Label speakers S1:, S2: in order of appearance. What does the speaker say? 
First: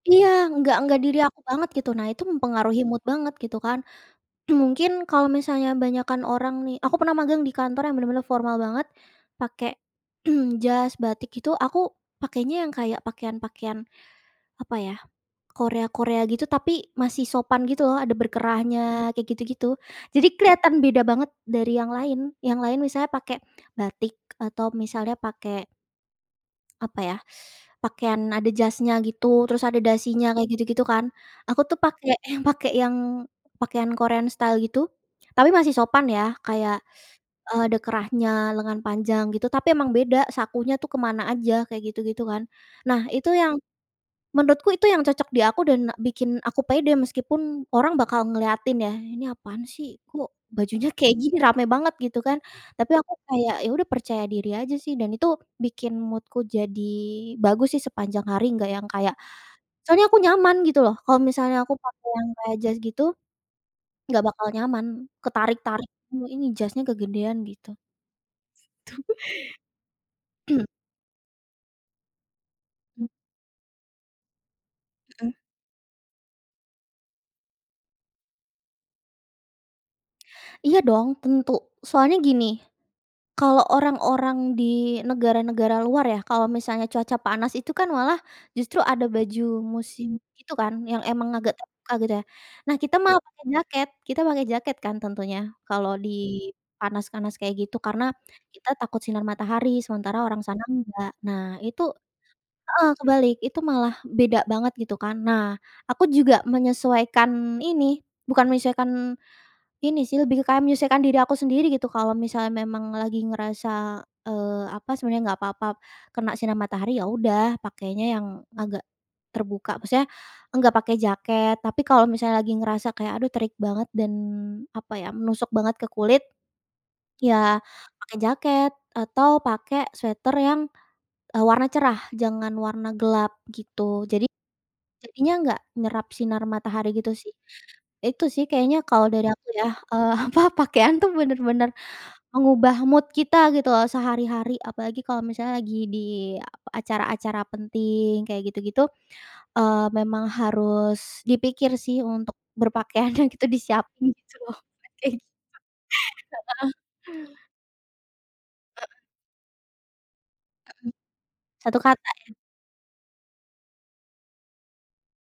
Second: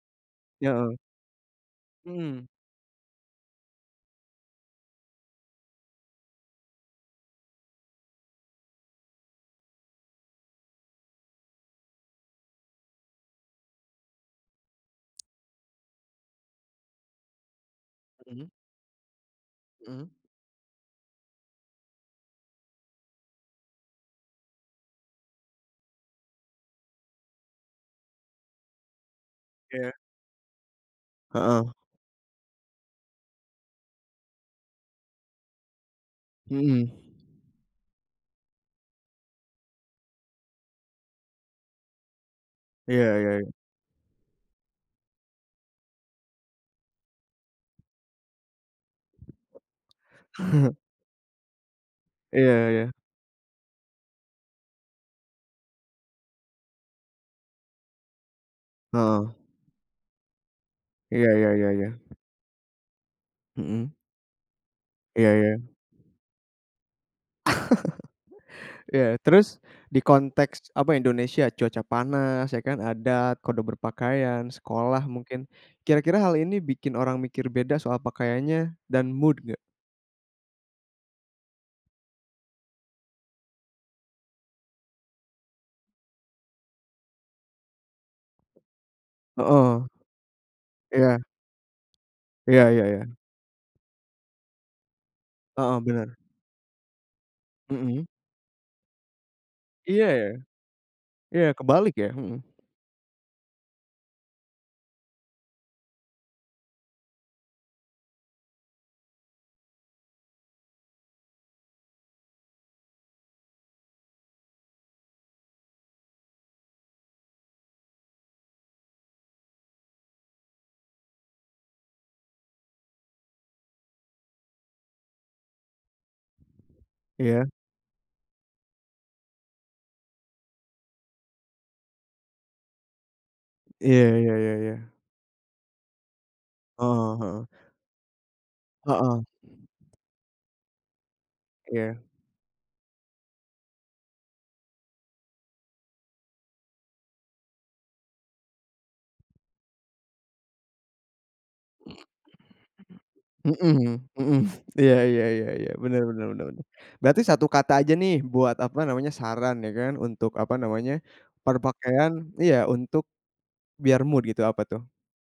S1: Iya
S2: Nya
S1: enggak
S2: heeh.
S1: enggak diri aku banget gitu, nah itu
S2: Mhm.
S1: mempengaruhi mood banget gitu kan. Mungkin kalo misalnya banyakan orang nih, aku pernah magang di kantor yang bener-bener formal banget pake, jas, batik itu aku pakainya yang kayak pakaian-pakaian apa ya, Korea Korea gitu tapi masih sopan gitu loh, ada
S2: Mhm.
S1: berkerahnya kayak gitu-gitu.
S2: Mhm.
S1: Jadi kelihatan beda banget dari yang lain. Yang lain misalnya pake batik atau misalnya pake apa ya? Pakaian ada jasnya gitu, terus ada
S2: Oke.
S1: dasinya kayak gitu-gitu kan, aku
S2: Heeh.
S1: tuh pake yang, pake yang pakaian Korean style gitu, tapi masih sopan ya kayak,
S2: Mhm.
S1: eee, ada kerahnya, lengan panjang gitu tapi emang beda sakunya tuh kemana aja, kayak gitu-gitu kan. Nah
S2: Iya
S1: itu
S2: iya iya.
S1: yang menurutku itu yang cocok di aku dan bikin aku pede meskipun orang bakal ngeliatin ya "Ini apaan sih, kok bajunya kayak gini rame banget?" Gitu kan.
S2: Iya iya.
S1: Tapi aku kayak, ya udah percaya diri aja sih dan itu bikin mood-ku jadi bagus sih sepanjang hari enggak yang kayak
S2: Heeh.
S1: soalnya aku nyaman gitu loh kalau
S2: Iya iya
S1: misalnya
S2: iya
S1: aku
S2: iya.
S1: pakai yang kayak jas gitu,
S2: Mhm.
S1: enggak bakal nyaman,
S2: Iya iya.
S1: ketarik-tarik ini jasnya kegedean gitu. Tu
S2: Iya terus, di konteks apa Indonesia cuaca panas ya kan?
S1: M
S2: Adat, kode berpakaian, sekolah
S1: Mhm.
S2: mungkin, kira-kira hal ini bikin orang mikir beda soal pakaiannya dan mood enggak?
S1: Iya dong tentu, soalnya gini. Kalo orang-orang di negara-negara luar ya, kalo misalnya cuaca panas itu kan malah justru ada baju
S2: Heeh.
S1: musim itu kan, yang
S2: Iya.
S1: emang agak terbuka gitu ya.
S2: Iya
S1: Nah,
S2: iya
S1: kita
S2: iya.
S1: malah pakai jaket. Kita pakai jaket kan tentunya,
S2: Heeh,
S1: kalo di
S2: bener.
S1: panas-panas kayak gitu karena
S2: Mhm.
S1: kita takut sinar matahari
S2: Iya
S1: sementara
S2: ya?
S1: orang sana enggak.
S2: Iya,
S1: Nah, itu
S2: kebalik ya? Hmm.
S1: heeh kebalik, itu malah beda banget gitu kan. Nah, aku juga menyesuaikan ini, bukan menyesuaikan ini sih, lebih kayak menyesuaikan diri aku sendiri gitu kalau misalnya memang lagi ngerasa, eee, apa sebenarnya enggak apa-apa kena sinar matahari, ya udah pakainya yang agak terbuka maksudnya, enggak pakai jaket. Tapi kalo misalnya lagi ngerasa kayak aduh terik banget dan apa ya menusuk banget ke kulit
S2: Iya.
S1: ya pakai jaket atau pakai sweater yang, eee, warna cerah, jangan warna gelap gitu.
S2: Iya
S1: Jadi,
S2: iya iya iya.
S1: jadinya enggak nyerap sinar
S2: Heeh
S1: matahari gitu
S2: heeh
S1: sih.
S2: heeh,
S1: Nah, itu sih kayaknya kalau
S2: Heeh.
S1: dari aku ya, eee, apa pakaian tuh bener-bener
S2: Iya.
S1: mengubah mood kita gitu loh sehari-hari apalagi kalau misalnya lagi di a acara-acara penting kayak gitu-gitu, eee, memang harus dipikir sih
S2: Mhm.
S1: untuk berpakaiannya gitu,
S2: Hmm,
S1: disiapin gitu
S2: hmm.
S1: loh,
S2: Iya
S1: kayak
S2: iya
S1: gitu
S2: iya iya. Bener bener bener bener.
S1: heeh.
S2: Berarti satu kata aja nih buat apa
S1: Heeh.
S2: namanya saran ya kan, untuk apa
S1: Mhm.
S2: namanya,
S1: Satu kata
S2: berpakaian
S1: ya.
S2: iya untuk biar mood gitu apa tuh?